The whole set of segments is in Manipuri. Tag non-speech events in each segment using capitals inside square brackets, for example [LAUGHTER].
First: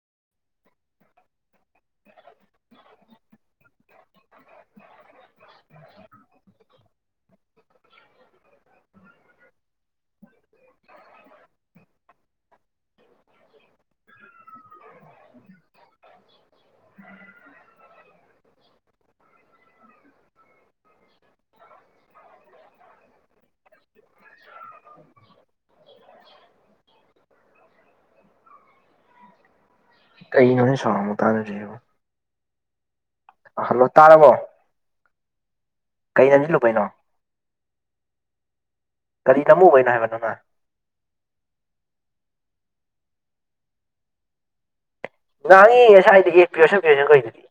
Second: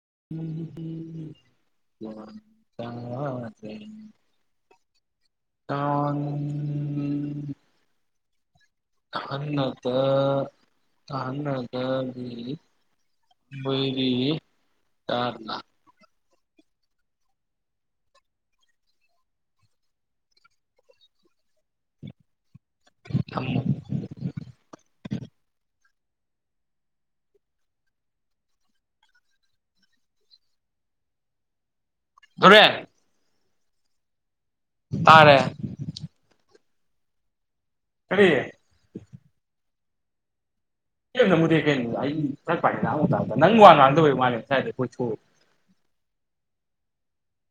[UNINTELLIGIBLE] ꯀꯥꯟꯅꯗ ꯀꯥꯟꯅꯗꯒꯤ ꯃꯣꯢꯒꯤ [UNINTELLIGIBLE] [UNINTELLIGIBLE] ꯊꯝꯃꯣ [INAUDIBLE] ꯀꯩꯅꯣꯅꯦ ꯁꯥꯎꯟ ꯑꯃꯣꯛ ꯇꯗꯩꯁꯤꯕꯨ ꯗꯣꯔꯦꯟ ꯍꯜꯂꯣ ꯇꯥꯔꯔꯕꯣ ꯇꯥꯔꯦ ꯀꯩ ꯅꯝꯁꯜꯂꯨꯕꯩꯅꯣ ꯀꯔꯤ ꯀꯔꯤꯅꯝꯃꯨꯕꯩ [UNINTELLIGIBLE] ꯅꯪꯅ ꯑꯩ ꯀꯦꯝ ꯅꯝꯃꯨꯗꯦ ꯀꯩ ꯑꯩ ꯐꯖꯅ ꯄꯥꯢꯅ ꯑꯃꯣꯛ ꯇꯥꯁꯨ ꯇꯥ ꯅꯪ ꯋꯥ ꯉꯥꯡꯗꯕꯩ ꯃꯥꯂꯦ ꯉꯁꯥꯏꯗꯩ ꯉꯥꯡꯉꯤ ꯉꯁꯥꯏꯗꯒꯤ ꯄ꯭ꯔꯤꯌꯣꯁꯟ ꯄ꯭ꯔꯤꯌꯣꯁꯟ ꯀꯧꯢꯗꯨꯗꯤ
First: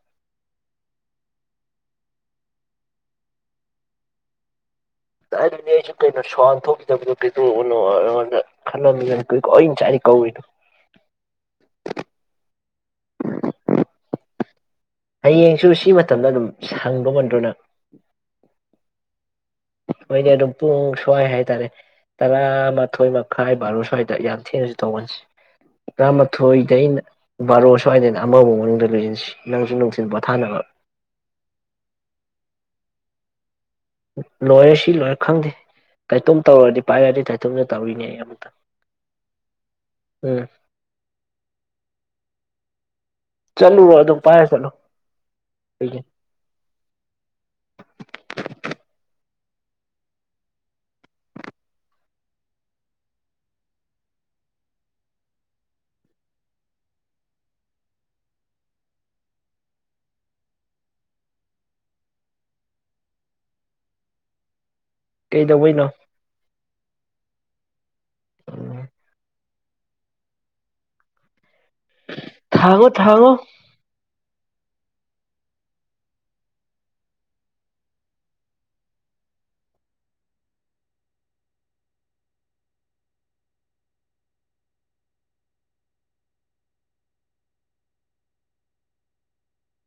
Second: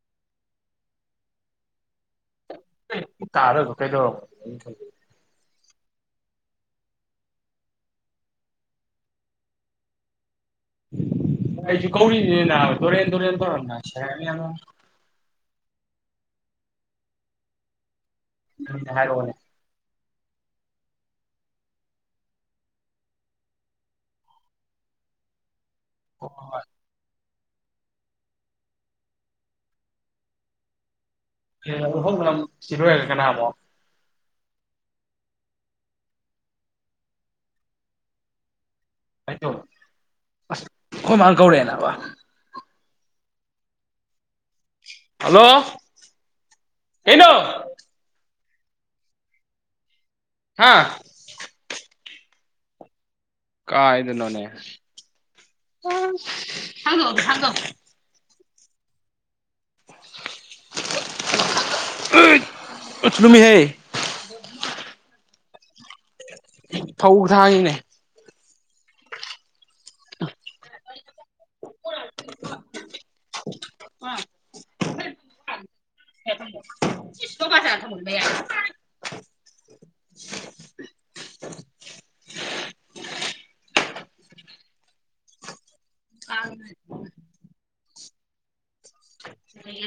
ꯇꯥꯗꯕꯗꯨ ꯀꯩꯇꯧꯔꯝ ꯑꯩꯅ ꯈꯜꯂꯨꯢ ꯑꯗꯨꯅꯦ ꯑꯩꯁꯨ ꯀꯩꯅꯣ ꯁ꯭ꯋꯥꯟ ꯊꯣꯛꯈꯤꯗꯕꯗꯣ ꯀꯩꯇꯧꯔꯕꯅꯣ ꯈꯜꯂꯝꯃꯤꯕꯅꯤ [UNINTELLIGIBLE] ꯑꯩꯅ ꯉꯁꯥꯢꯗꯩ ꯀꯧꯏꯗꯣ ꯑꯩꯁꯨ ꯀꯧꯔꯤꯅꯤꯅꯦ ꯅꯥ ꯍꯌꯦꯡꯁꯨ ꯁꯤ ꯃꯇꯝꯗ ꯑꯗꯨꯝ ꯁꯪꯗꯣꯕ ꯅꯇ꯭ꯔꯣ ꯅꯪ ꯑꯩꯉꯣꯟꯗ ꯍꯥꯢꯔꯛꯑꯣꯅꯦ ꯍꯣꯢꯅꯦ ꯑꯗꯨꯝ ꯄꯨꯡ ꯁ꯭ꯋꯥꯏ ꯍꯥꯏꯇꯥꯔꯦ ꯇꯔꯥꯃꯥꯊꯣꯏ ꯃꯈꯥꯏ ꯕꯥꯔꯣ ꯁ꯭ꯋꯥꯏꯗ ꯌꯥꯝ ꯊꯦꯡꯅꯁꯨ ꯇꯧꯒꯟꯁꯤ ꯍꯣꯏ ꯇꯥꯔꯃꯊꯣꯢ ꯗꯩꯅ ꯕꯥꯔꯣ ꯁ꯭ꯋꯥꯏꯗꯅ ꯑꯃꯕꯨꯥꯎ ꯃꯅꯨꯡꯗ ꯂꯣꯏꯁꯤꯟꯁꯤ ꯅꯪꯁꯨ ꯅꯨꯡꯁꯤꯤꯟ ꯄꯣꯊꯥꯅꯕ ꯍꯣꯡ ꯁꯤꯔ ꯀꯅꯥꯃꯣ ꯂꯣꯏꯔ ꯁꯤ ꯂꯣꯏꯔ ꯈꯪꯗꯦ ꯀꯥꯏꯇꯣꯝ ꯇꯧꯔꯗꯤ ꯄꯥꯏꯔꯗꯤ ꯀꯥꯏꯊꯣꯝꯗ ꯇꯧꯔꯤꯅꯦ ꯑꯩ ꯑꯃꯨꯛꯇ ꯍꯥꯏꯗꯣ ꯎꯝ ꯑꯁ ꯑꯩꯈꯣꯏꯃꯥꯡ ꯀꯧꯔꯛꯑꯦ ꯅꯕ ꯆꯂꯨ ꯋꯥ ꯑꯗꯨꯣ ꯍꯜꯂꯣ ꯍꯩꯅꯣ ꯍꯥꯥ ꯀ ꯏꯗꯅꯣꯅꯦꯦꯣ ꯂꯃꯤꯍꯦ ꯀꯩꯗꯧꯕꯩꯅꯣ ꯐꯧꯒ ꯊꯑꯅꯦ ꯎꯝ ꯊꯥꯡꯉꯣ ꯊꯥꯉꯣ ꯀ ꯌꯥ ꯑ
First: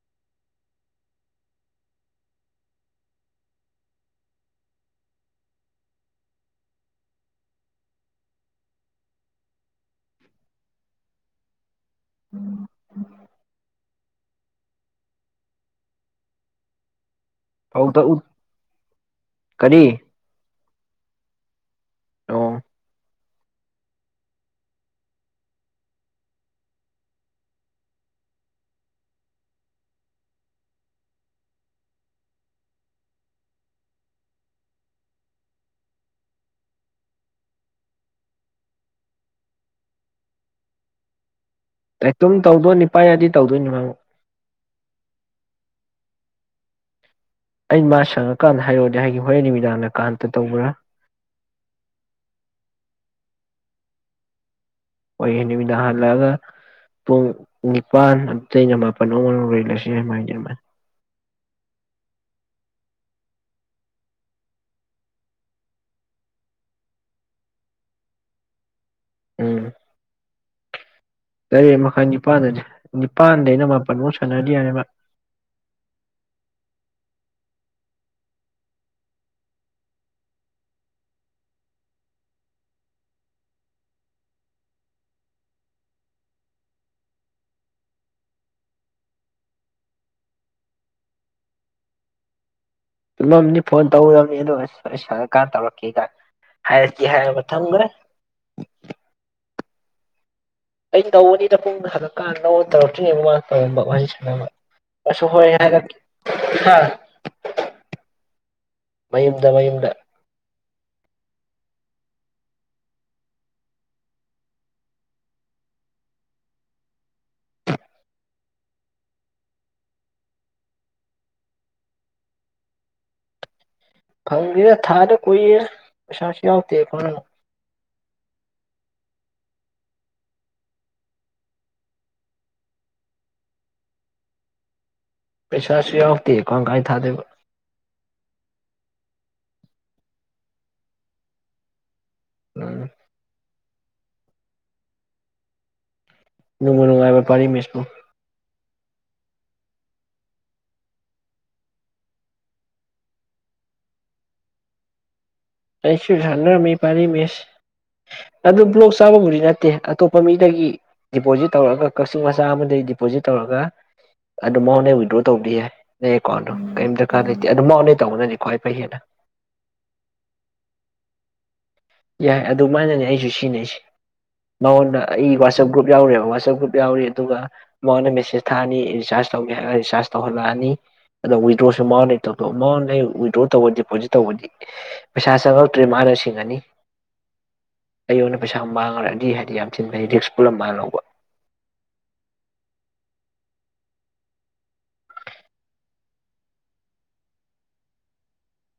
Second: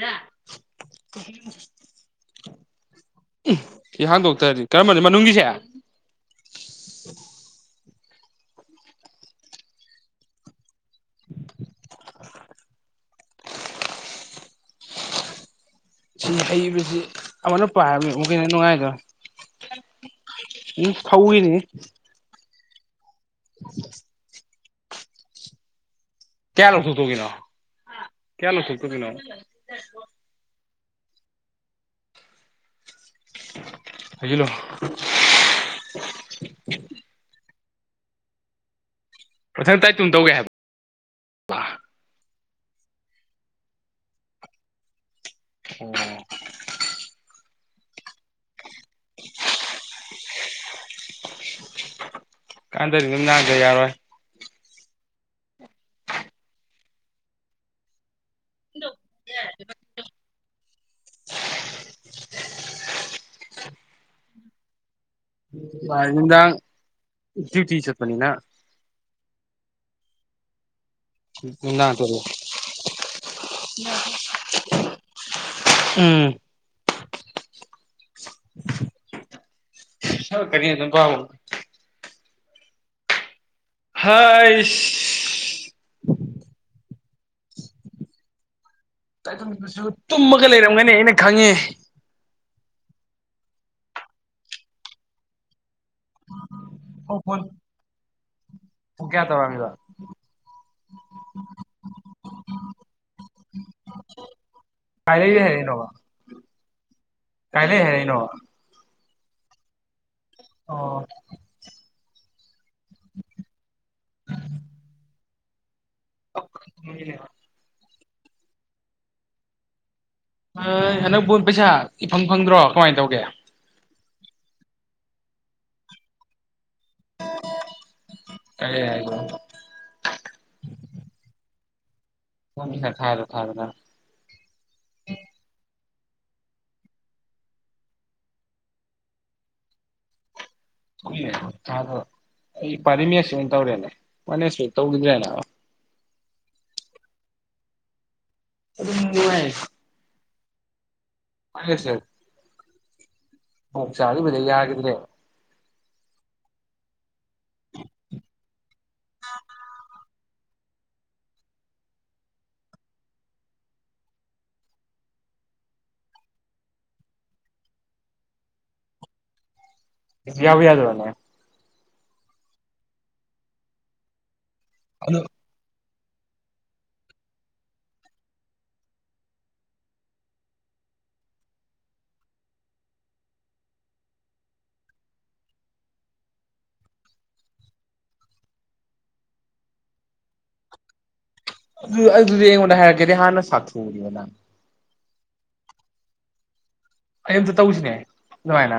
ꯔ ꯏ ꯍꯥꯡꯗꯣꯛꯇꯔꯗꯤ ꯀꯔꯝꯕꯅꯤ ꯃꯅꯨꯡꯒꯤꯁꯦ ꯎꯝ ꯁꯤꯅ ꯍꯩꯕꯁꯤ ꯑꯃꯅ ꯐꯧꯗ ꯄꯥꯏꯕꯅꯤ ꯎ ꯑꯃꯨꯒꯤꯅ ꯅꯨꯡꯉꯥꯏꯗꯣ ꯀꯔꯤ ꯎꯝ ꯐꯧꯏꯅꯤ ꯑꯣ [INAUDIBLE] ꯀꯌꯥ ꯂꯣ ꯊꯨ ꯇꯨ ꯀꯅꯣ ꯀ ꯂꯨ ꯊꯨ ꯇꯨ ꯀꯅꯣ ꯍꯥꯏꯖꯤꯂꯣ ꯃꯊꯪ ꯇꯥꯏꯇꯨꯝ ꯇꯧꯒꯦ ꯍꯥꯏꯕ ꯇꯨꯝ ꯇꯧꯗꯣꯏ ꯅꯤꯄꯥꯏ ꯌꯥꯗꯤ ꯇꯧꯗꯣꯏꯅꯤ ꯍꯥꯏꯕꯨꯨ ꯑꯣꯝ ꯑꯩ ꯃꯥ ꯁꯪꯉꯀꯥꯟꯗ ꯍꯥꯏꯔꯣꯗꯤꯦ ꯍꯥꯏꯒꯤ ꯍꯣꯔꯦꯟ ꯅꯨꯃꯤꯗꯥꯡꯅ ꯀꯥꯟꯝꯇ ꯇꯧꯕ꯭ꯔꯥ ꯀꯥꯟꯇꯔꯤ ꯅꯅꯥꯗ ꯌꯥꯔ ꯑꯣꯏꯣꯏ ꯍꯣꯏꯌꯦ ꯅꯨꯃꯤꯗꯥꯡ ꯍꯜꯂꯛꯑꯒ ꯄꯨꯡ ꯅꯤꯄꯜ ꯑꯩꯅ ꯃꯥꯄꯟ ꯎꯔꯂꯁꯤ ꯍꯥꯏꯃꯦ [INAUDIBLE] ꯅꯨꯗ ꯆꯔꯠ ꯄꯅꯤꯅ ꯎꯝ ꯇꯔꯦꯠ ꯅꯨꯡꯗꯥꯡ ꯃꯈꯥꯏ ꯇꯧꯔꯦ ꯅꯤꯄꯥꯜꯗꯗꯤ ꯅꯤꯄꯜꯗꯩꯅ ꯃꯥꯄꯜꯃꯧ ꯁꯥꯟꯅꯗꯤ ꯌꯥꯅꯦꯕ ꯎꯝ ꯁ ꯀ ꯅ ꯀ ꯍꯁꯁꯨ ꯇꯨꯝꯃꯒ ꯂꯩꯔꯝꯒꯅꯤ ꯑꯩꯅ ꯈꯪꯉꯦ ꯆꯨꯝꯂꯝꯅꯤ ꯐꯣꯟ ꯇꯧꯔꯝꯅꯤ ꯑꯗꯣ ꯁꯀꯥꯟ ꯇꯧꯔꯛꯀꯦꯒꯥꯏ ꯍꯥꯏꯁꯤ ꯐꯣꯟ ꯍꯥꯏꯕꯊꯪ ꯃꯔꯦ ꯎꯝ ꯑ ꯅꯣ ꯇꯔꯣꯇꯔꯤꯅꯤꯃ ꯁ ꯀꯥꯏ ꯑꯁ ꯂꯩꯔꯤ ꯍ ꯍꯥꯏꯒ ꯍꯥꯏꯔꯛꯏꯅꯣꯕ ꯀꯥꯏ ꯂꯩ ꯍꯥꯏꯔꯛꯏꯅꯣꯕ ꯃꯌꯨꯝꯗ ꯃꯌꯨꯝꯗ ꯑꯣ [UNINTELLIGIBLE] ꯑ ꯍꯅꯛꯕꯣꯟ ꯄꯩꯁꯥ ꯏꯐꯪ ꯐꯪꯗ꯭ꯔꯣ ꯀꯃꯥꯏꯅ ꯇꯧꯒꯦ꯫ ꯐꯪꯗꯦꯗ ꯊꯥꯗ ꯀꯨꯏꯔꯦꯗ ꯄꯩꯁꯥꯁꯨ ꯌꯥꯎ [UNINTELLIGIBLE] ꯀꯔꯤ ꯍꯥꯏꯒꯦ꯫ [UNINTELLIGIBLE] ꯄꯦꯁꯥꯁꯨ ꯌꯥꯎꯇꯦ ꯀꯃꯥꯏ-ꯀꯃꯥꯏ ꯊꯥꯗꫭꯏꯕ꯫ [UNINTELLIGIBLE] ꯑꯩ ꯎꯝ ꯄꯥꯔꯤꯃꯦꯁꯁꯤ ꯇꯧꯔꯦꯅ ꯃꯅꯦꯁ ꯍꫭꯏ ꯇꯧꯒꯤꯗ꯭ꯔꯦꯅ ꯅꯨꯡꯕꯨꯅꯨꯡꯉꯥꯏꯕ꯭ꯔ ꫭꯄꯥꯔꯤ ꯃꯦꯁꯄꯨ꯫ ꯑꯗꯨꯝ ꯅꯨꯡꯉꯥꯏ꯫ [UNINTELLIGIBLE] ꯑꫭꯛ ꯆꯥꯔꯨꯕꯗꯩ ꯌꯥꯒꯤꯗ꯭ꯔꯦ꯫ ꯑꯩꯁꯨ ꯁꯥꯟꯅꯔꯝꯃꯤ ꯄꯥꯔꯤ ꯃꯤꯁ ꯑꯗꯨ ꯕ꯭ꯂꯣꯛ ꯆꯥꯕꯕꯨꯗꯤ ꯅꯠꯇꯦ ꯑꯇꯣꯞꯄ ꯃꯤꯗꯒꯤ ꯗꯤꯄꯣꯖꯤꯠ ꯇꯧꯔꯒ ꯀꯛꯆꯤꯡ ꯃꯆꯥ ꯑꯃꯗꯒꯤ ꯗꯤꯄꯣꯖꯤꯠ ꯇꯧꯔꯒ ꯑꯗꯨ ꯃꯥꯥꯉꫭꯟꯗꯩ ꯋꯤꯗ꯭ꯔꯣ ꯇꯧꯕꯗꯤ ꯌꯥꯏ ꯅꯪ ꯑꯦꯀꯥꯎꯟꯗꯣ ꯀꯔꯤꯝ ꯗꯔꯀꯥꯔ ꯂꯩꯇꯦ ꯑꯗꯨ ꯃꯥꯅ ꯇꯧꯕꯅꯅꯤ ꯈ꯭ꯋꯥꯏ ꯐꯩ ꯍꯦꯟꯅ꯫ ꯏꯁ ꯌꯥꯕꯨ ꯌꯥꯗꫭꯔꯅꯦ꯫ ꯌꯥꯏ ꯑꯗꯨꯃꯥꯏꯅꯅꯦ ꯑꯩꯁꯨ ꯁꯤꯖꯤꯟꯅꯩꯁꯤ꯫ ꯃꯥꯉꫭꯟꯗ ꯑꯗꯨ ꯑꯩ ꯋꯥꯆꯞ ꯒ꯭ꯔꯨꯞ ꯌꯥꯎꯔꯦꯕ ꯋꯥꯆꯞ ꯒ꯭ꯔꯨꯞ ꯌꯥꯎꯔꯤ ꯑꯗꯨꯒ ꯃꯥꯉꯣꯟꯗ ꯃꯦꯁꯦꯁ ꯊꯥꯅꯤ ꯔꯤꯆꯥꯔꯖ ꯇꯧꯒꯦ ꯍꯥꯏꯔꯒ ꯔꯤꯆꯥꯔꯖ ꯇꯧꯍꯜꯂꯛꯑꯅꯤ ꯑꯗꯣ ꯋꯤꯗ꯭ꯔꯣꯁꯨ ꯃꯥꯉꯣꯟꯗꯩ ꯇꯧꯊꯣꯛꯑꯣ ꯃꯥꯉꯣꯟꯗ ꯋꯤꯗ꯭ꯔꯣ ꯇꯧꯕ ꯗꯤꯄꯣꯖꯤꯠ ꯇꯧꯕꯗꯤ ꯄꯩꯁꯥ ꯆꯪꯉꯛꯇ꯭ꯔꯦ ꯃꯥꯅ ꯁꯤꯡꯑꯅꯤ꯫ ꯑꯩꯉꯣꯟꯗ ꯄꯩꯁꯥ ꯃꯥꯡꯑꯔꯗꯤ ꯍꯥꯏꯗꯤ ꯌꯥꯝ ꯊꯤꯟ ꯐꯩ ꯔꯤꯛꯁ ꯄꯨꯜꯂꯞ ꯃꯥꯅ ꯂꯧꯕ꯫ ꯑꯗꯨ ꯑꯗꯨꯗꯤ ꯑꯩꯉꯣꯟꯗ ꯍꯥꯏꯔꯛꯀꯦꯗꯤ ꯍꯥꯟꯅ ꯁꯥꯛꯊꯨꯅꯤꯗ ꯅꯪ꯫ ꯑꯩ ꯑꯝꯇ ꯇꯧꯁꯤꯅꯦ ꯑꯗꯨꯃꯥꯏꯅ꯫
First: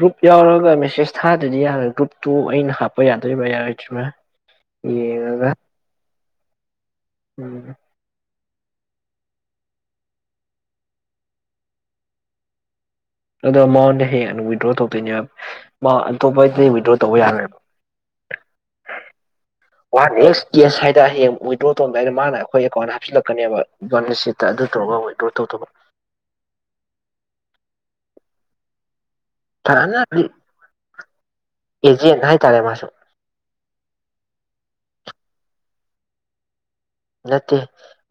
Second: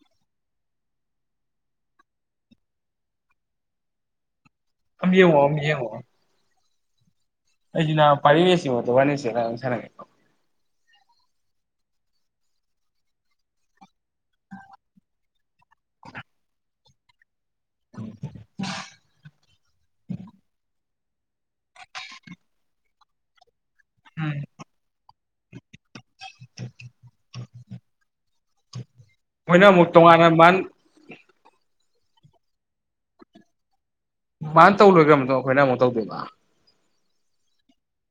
ꯒ꯭ꯔꯨꯞ ꯌꯥꯎꯔꯒ ꯃꯦꯁꯦꯁ ꯊꯥꯗ꯭ꯔꯗꯤ ꯌꯥꯔꯣꯏ ꯒ꯭ꯔꯨꯞꯇꯨ ꯑꯩꯅ ꯍꯥꯞꯄ ꯌꯥꯗꯣꯏꯕ꯭ꯔ ꯌꯥꯔꯣꯏꯗ꯭ꯔꯤꯕ꯫ ꯑꯝ ꯌꯦꯡꯑꫭ ꯑꯝ ꯌꯦꯡꯑꫭ꯫ ꯎꯝ ꯄꯥꯔꯥꯃꯦꯁ ꯃꯇꯨ ꯋꯥꯏꯅꯁꯤꯅ ꯁꯅꯒꯦ ꯑꯗꯣ ꯃꯉꫭꯟꯗꯩ ꯍꯦꯛꯅ ꯋꯤꯗ꯭ꯔꯣ ꯇꯧꯗꯣꯏꯅꯦꯕ ꯃꯥ ꯑꯇꯣꯞꯄꯗꯩ ꯋꯤꯗ꯭ꯔꯣ ꯇꯧꯕ ꯌꯥꯔꯣꯏꯕ꯫ ꯋꯥꯟ ꯑꯦꯛꯁ ꯀꯦꯁ ꯍꯥꯏꯗ ꯍꯌꯦꯡ ꯋꯤꯗ꯭ꯔꯣ ꯇꯣꯟꯕ ꯍꯥꯏꯒ ꯃꯥꯅ ꯑꯩꯈꯣꯏ ꯑꯀꫭꯟ ꯁꯤꯂꯛꯀꯅꯤꯕ ꯎꯝ ꯕꯣꯅꯤꯁꯤꯠꯇ ꯑꯗꯨ ꯇꯔꯒ ꯑꯣꯏ ꯑꯗꯨ ꯇꯧꯗꯕ [UNINTELLIGIBLE] ꯃꯣꯏꯅ ꯑꯃꯨꯛ ꯐꯖꯅ ꯇꯣꯉꯥꯟꯅ ꯃꯥꯟ ꯑꯦꯖꯦꯟ ꯍꯥꯏꯇꯥꯔꯦ ꯃꯥꯁꯨ ꯃꯥꯅ ꯇꯧ ꯂꯣꯏꯈ꯭ꯔ ꯃꯇꯨꯡ ꯑꯩꯈꯣꯏꯅ ꯑꯃꯨꯛ ꯇꯧꯗꯣꯏꯕꯥ꯫ ꯅꯠꯇꯦ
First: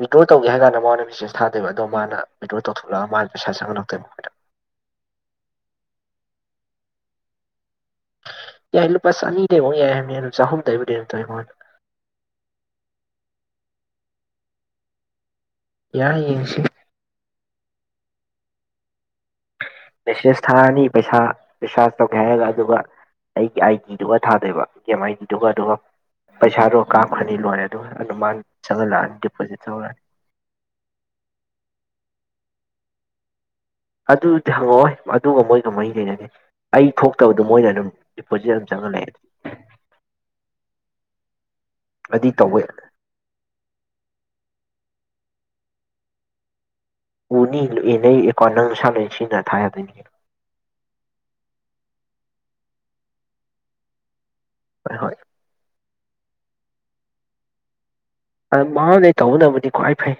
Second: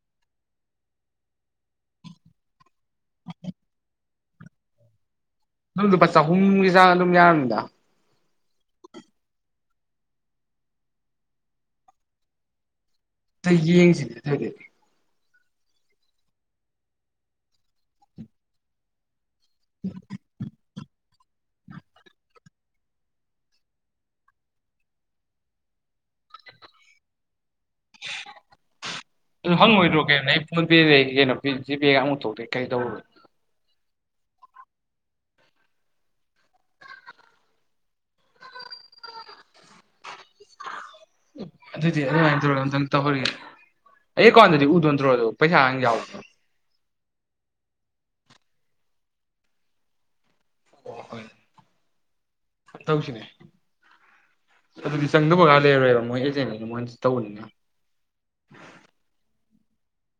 ꯋꯤꯗ꯭ꯔꯣ ꯇꯧꯒꯦ ꯍꯥꯏ ꯀꯥꯟꯗ ꯃꯉꫭꯟꯗ ꯃꯦꯁꯦꯁ ꯊꯥꯗꯣꯏꯕ ꯑꯗꯣ ꯃꯥꯅ ꯋꯤꯗ꯭ꯔꯣ ꯇꯧꯊꯣꯛꯂꯛꯑꯒ ꯃꯥꯅ ꯄꯩꯁꯥ ꯆꯪꯍꯜꯂꯛꯇꯣꯏꯕ꯫ ꯑꯗꯨꯝ ꯂꯨꯄꯥ ꯆꯍꯨꯝꯒꯤ ꯆꯥꯡ ꯑꯗꯨꯝ ꯌꯥꯔꯝꯅꯤꯗ꯫ ꯌꯥꯏ ꯂꯨꯄꯥ ꯆꯅꯤꯗꯩꯉꯣ ꯌꯥꯏ ꯍꯥꯏꯕꯅꯦ ꯑꯗꫭ ꯆꯍꯨꯝꯗꯩꯕꯨꯗꯤ ꯑꯗꯨꯝ ꯇꯩꯔꯤꯉꫭꯟꯅꯤ꯫ ꯑ ꯌꯦꯡꯁꯤꯅꯦ ꯑꯗꯨꯏꯗꯗꯤ ꯌꯥꯏ ꯌꯦꯁꯤ ꯃꯦꯁꯁ ꯊꯥꯔꯗꯤ ꯄꯩꯁꯥ ꯔꯤꯁꯥꯔꯖ ꯇꯧꯒꯦ ꯍꯥꯏꯔꯒ ꯑꯗꯨꯒ ꯑꯩꯒꯤ ꯑꯥꯏ ꯗꯤꯗꯨꯒ ꯊꯥꯗꯣꯏꯕ ꯑꯦ ꯑꯦꯝ ꯑꯥꯏ ꯗꯤꯗꯨꯒ ꯑꯗꯨꯒ ꯄꯩꯁꯥꯗꯨꯒ ꯀꯥꯞꯈ꯭ꯔꯅꯤ ꯂꯣꯏꯔꯦ ꯑꯗꯨꯒ ꯑꯗꯨꯝ ꯃꯥꯅ ꯆꯪꯍꯜꯂꯛꯑꯅꯤ ꯑꯗꯨ ꯗꯤꯄꯣꯖꯤꯠ ꯇꯧꯔꯅꯤ ꯍꯪꯉꯣꯏꯗ꯭ꯔꯣ ꯀꯩꯅꯣ ꯑꯩ ꯐꯣꯟ ꯄꯦꯗ ꯀꯩꯅꯣ ꯖꯤꯄꯦꯒ ꯑꯃꯨꯛꯊꯣꯛꯇꯦ ꯀꯩꯗꯧ ꯑꯗꯨꯗꯤ ꯍꯪꯉꯛꯑꯣꯣꯏ ꯑꯗꯨꯒ ꯃꯣꯏꯒ ꯃꯔꯤ ꯂꯩꯅꯗꯦ ꯑꯩ ꯊꯣꯛꯇꯕꯗ ꯃꯣꯏꯅ ꯑꯗꯨꯝ ꯗꯤꯄꯣꯖꯤꯠ ꯑꯗꯨꯝ ꯆꯪꯍꯂꯑꯦ ꯑꯗꯨꯗꯤ ꯑꯗꯨꯏ ꯑꯗꯨꯃꯥꯏꯅ ꯇꯧꯔꯒ ꯇꯧꯕ ꯑꯝꯇꯪ ꯇꯧꯍꯔꯤꯒꯦ ꯑꯦ ꯀꯣꯟ ꯑꯗꯨꯗꯤ ꯎ ꯣꯟ ꯇꯔꯣ ꯑꯣꯏ ꯄꯩ ꯍꯥꯏꯉ ꯌꯥꯎ ꯎꯅꯤ ꯂꯨꯏ ꯅꯪ ꯑꯦꯀꯥꯎꯟ ꯅꯪ ꯂꯁꯥ ꯂꯣꯏ ꯁꯤꯅ ꯊꯥꯗꯣꯏꯅꯤ ꯍ ꯍꯣꯏ ꯇꯧꯁꯤꯅꯦ ꯑꯗꯨꯗꯤ ꯍꯣꯏ ꯆꯪꯗꯕꯒ ꯂꯩꯔ ꯃꯣꯏ ꯑꯦꯖꯦꯟꯗ ꯃꯣꯏꯁꯨ ꯇꯧꯕꯅꯤꯅ ꯃꯥꯅꯦ ꯇꯧꯅ ꯃꯅꯤ ꯀ꯭ꯋꯥꯥꯏ ꯐꯩ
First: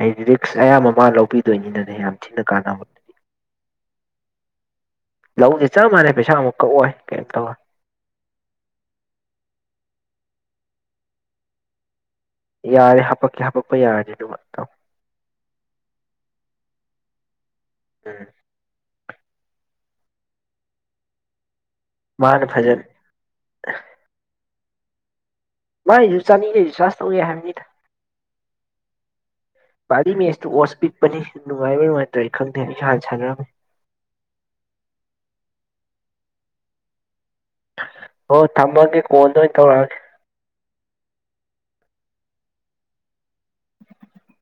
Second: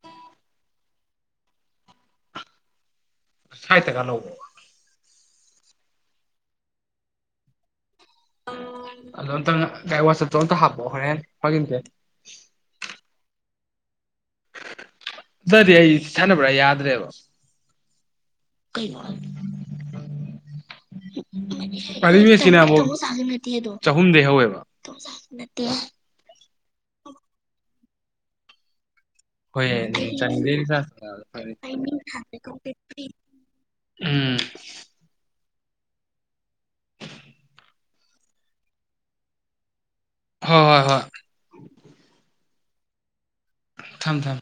ꯑꯩ ꯔꯤꯛꯁ ꯑꯌꯥꯝꯕ ꯑꯃ ꯂꯧꯕꯤꯗꯣꯏꯅꯤꯅꯗꯤ ꯌꯥꯝ ꯊꯤꯅ ꯀꯥꯟꯅꯕ ꯁꯥꯏ ꯇ ꯀ ꯂꯧꯕꯕ ꯂꯧꯁꯤꯦ ꯆꯞ ꯃꯥꯟꯅꯩ ꯄꯩꯁꯥꯃꯨꯛ ꯀꯛꯑꯣꯏ ꯀꯩꯝ ꯇꯧꯋ ꯑꯗꯨꯗꯇ ꯉ ꯀꯥꯏ ꯋꯥꯁꯇ ꯑꯣꯇ ꯍꯥꯄꯣ ꯍꯣꯔꯦꯟꯦꯟ ꯍꯒꯤꯟꯇꯦ ꯌꯥꯔꯦ ꯍꯥꯄꯛꯀꯦ ꯍꯥꯄꯛꯄ ꯌꯥꯔꯦ ꯑꯗꯨꯗꯤ ꯑꯩ ꯁꯥꯟꯅꯕ꯭ꯔꯥ ꯌꯥꯗ꯭ꯔꯦꯕ [INAUDIBLE] ꯎꯝ [INAUDIBLE] ꯃꯥꯅ ꯑꯁꯤꯅ ꯑꯃꯨꯛ ꯐꯖꯅ ꯆꯍꯨꯝꯗꯩ ꯍꯧꯋꯦꯕ ꯄ ꯆ ꯃꯤ ꯃꯥꯁꯨ ꯆꯥꯅꯤꯗꯩꯁꯨ ꯆꯔꯖ ꯇꯧꯒ ꯍꯥꯏꯕꯅꯤꯗ ꯍꯣꯏ ꯌꯥ ꯕꯥꯔꯂꯤ ꯃꯦꯠꯁꯇꯨ ꯆꯔꯤ ꯑꯣꯁ ꯆ ꯄꯤꯛꯄꯅꯤ ꯅꯨꯡꯉꯥꯏꯕ꯭ꯔꯥ ꯅꯨꯡꯉꯥꯏꯇ꯭ꯔꯥ ꯑꯩ ꯈꯪꯗꯦ ꯑꯩꯁꯨ ꯍꯥꯟꯅ ꯁꯥꯟꯅꯔꯝꯃꯤ ꯎꯝ ꯍꯣꯏ ꯊꯝꯃꯒꯦ ꯀꯣꯟꯗ ꯑꯣꯏꯅ ꯇꯧꯔꯛꯑꯒꯦ ꯍꯣꯏ ꯍꯣꯏ ꯍꯣꯏ ꯊꯝ ꯊꯝ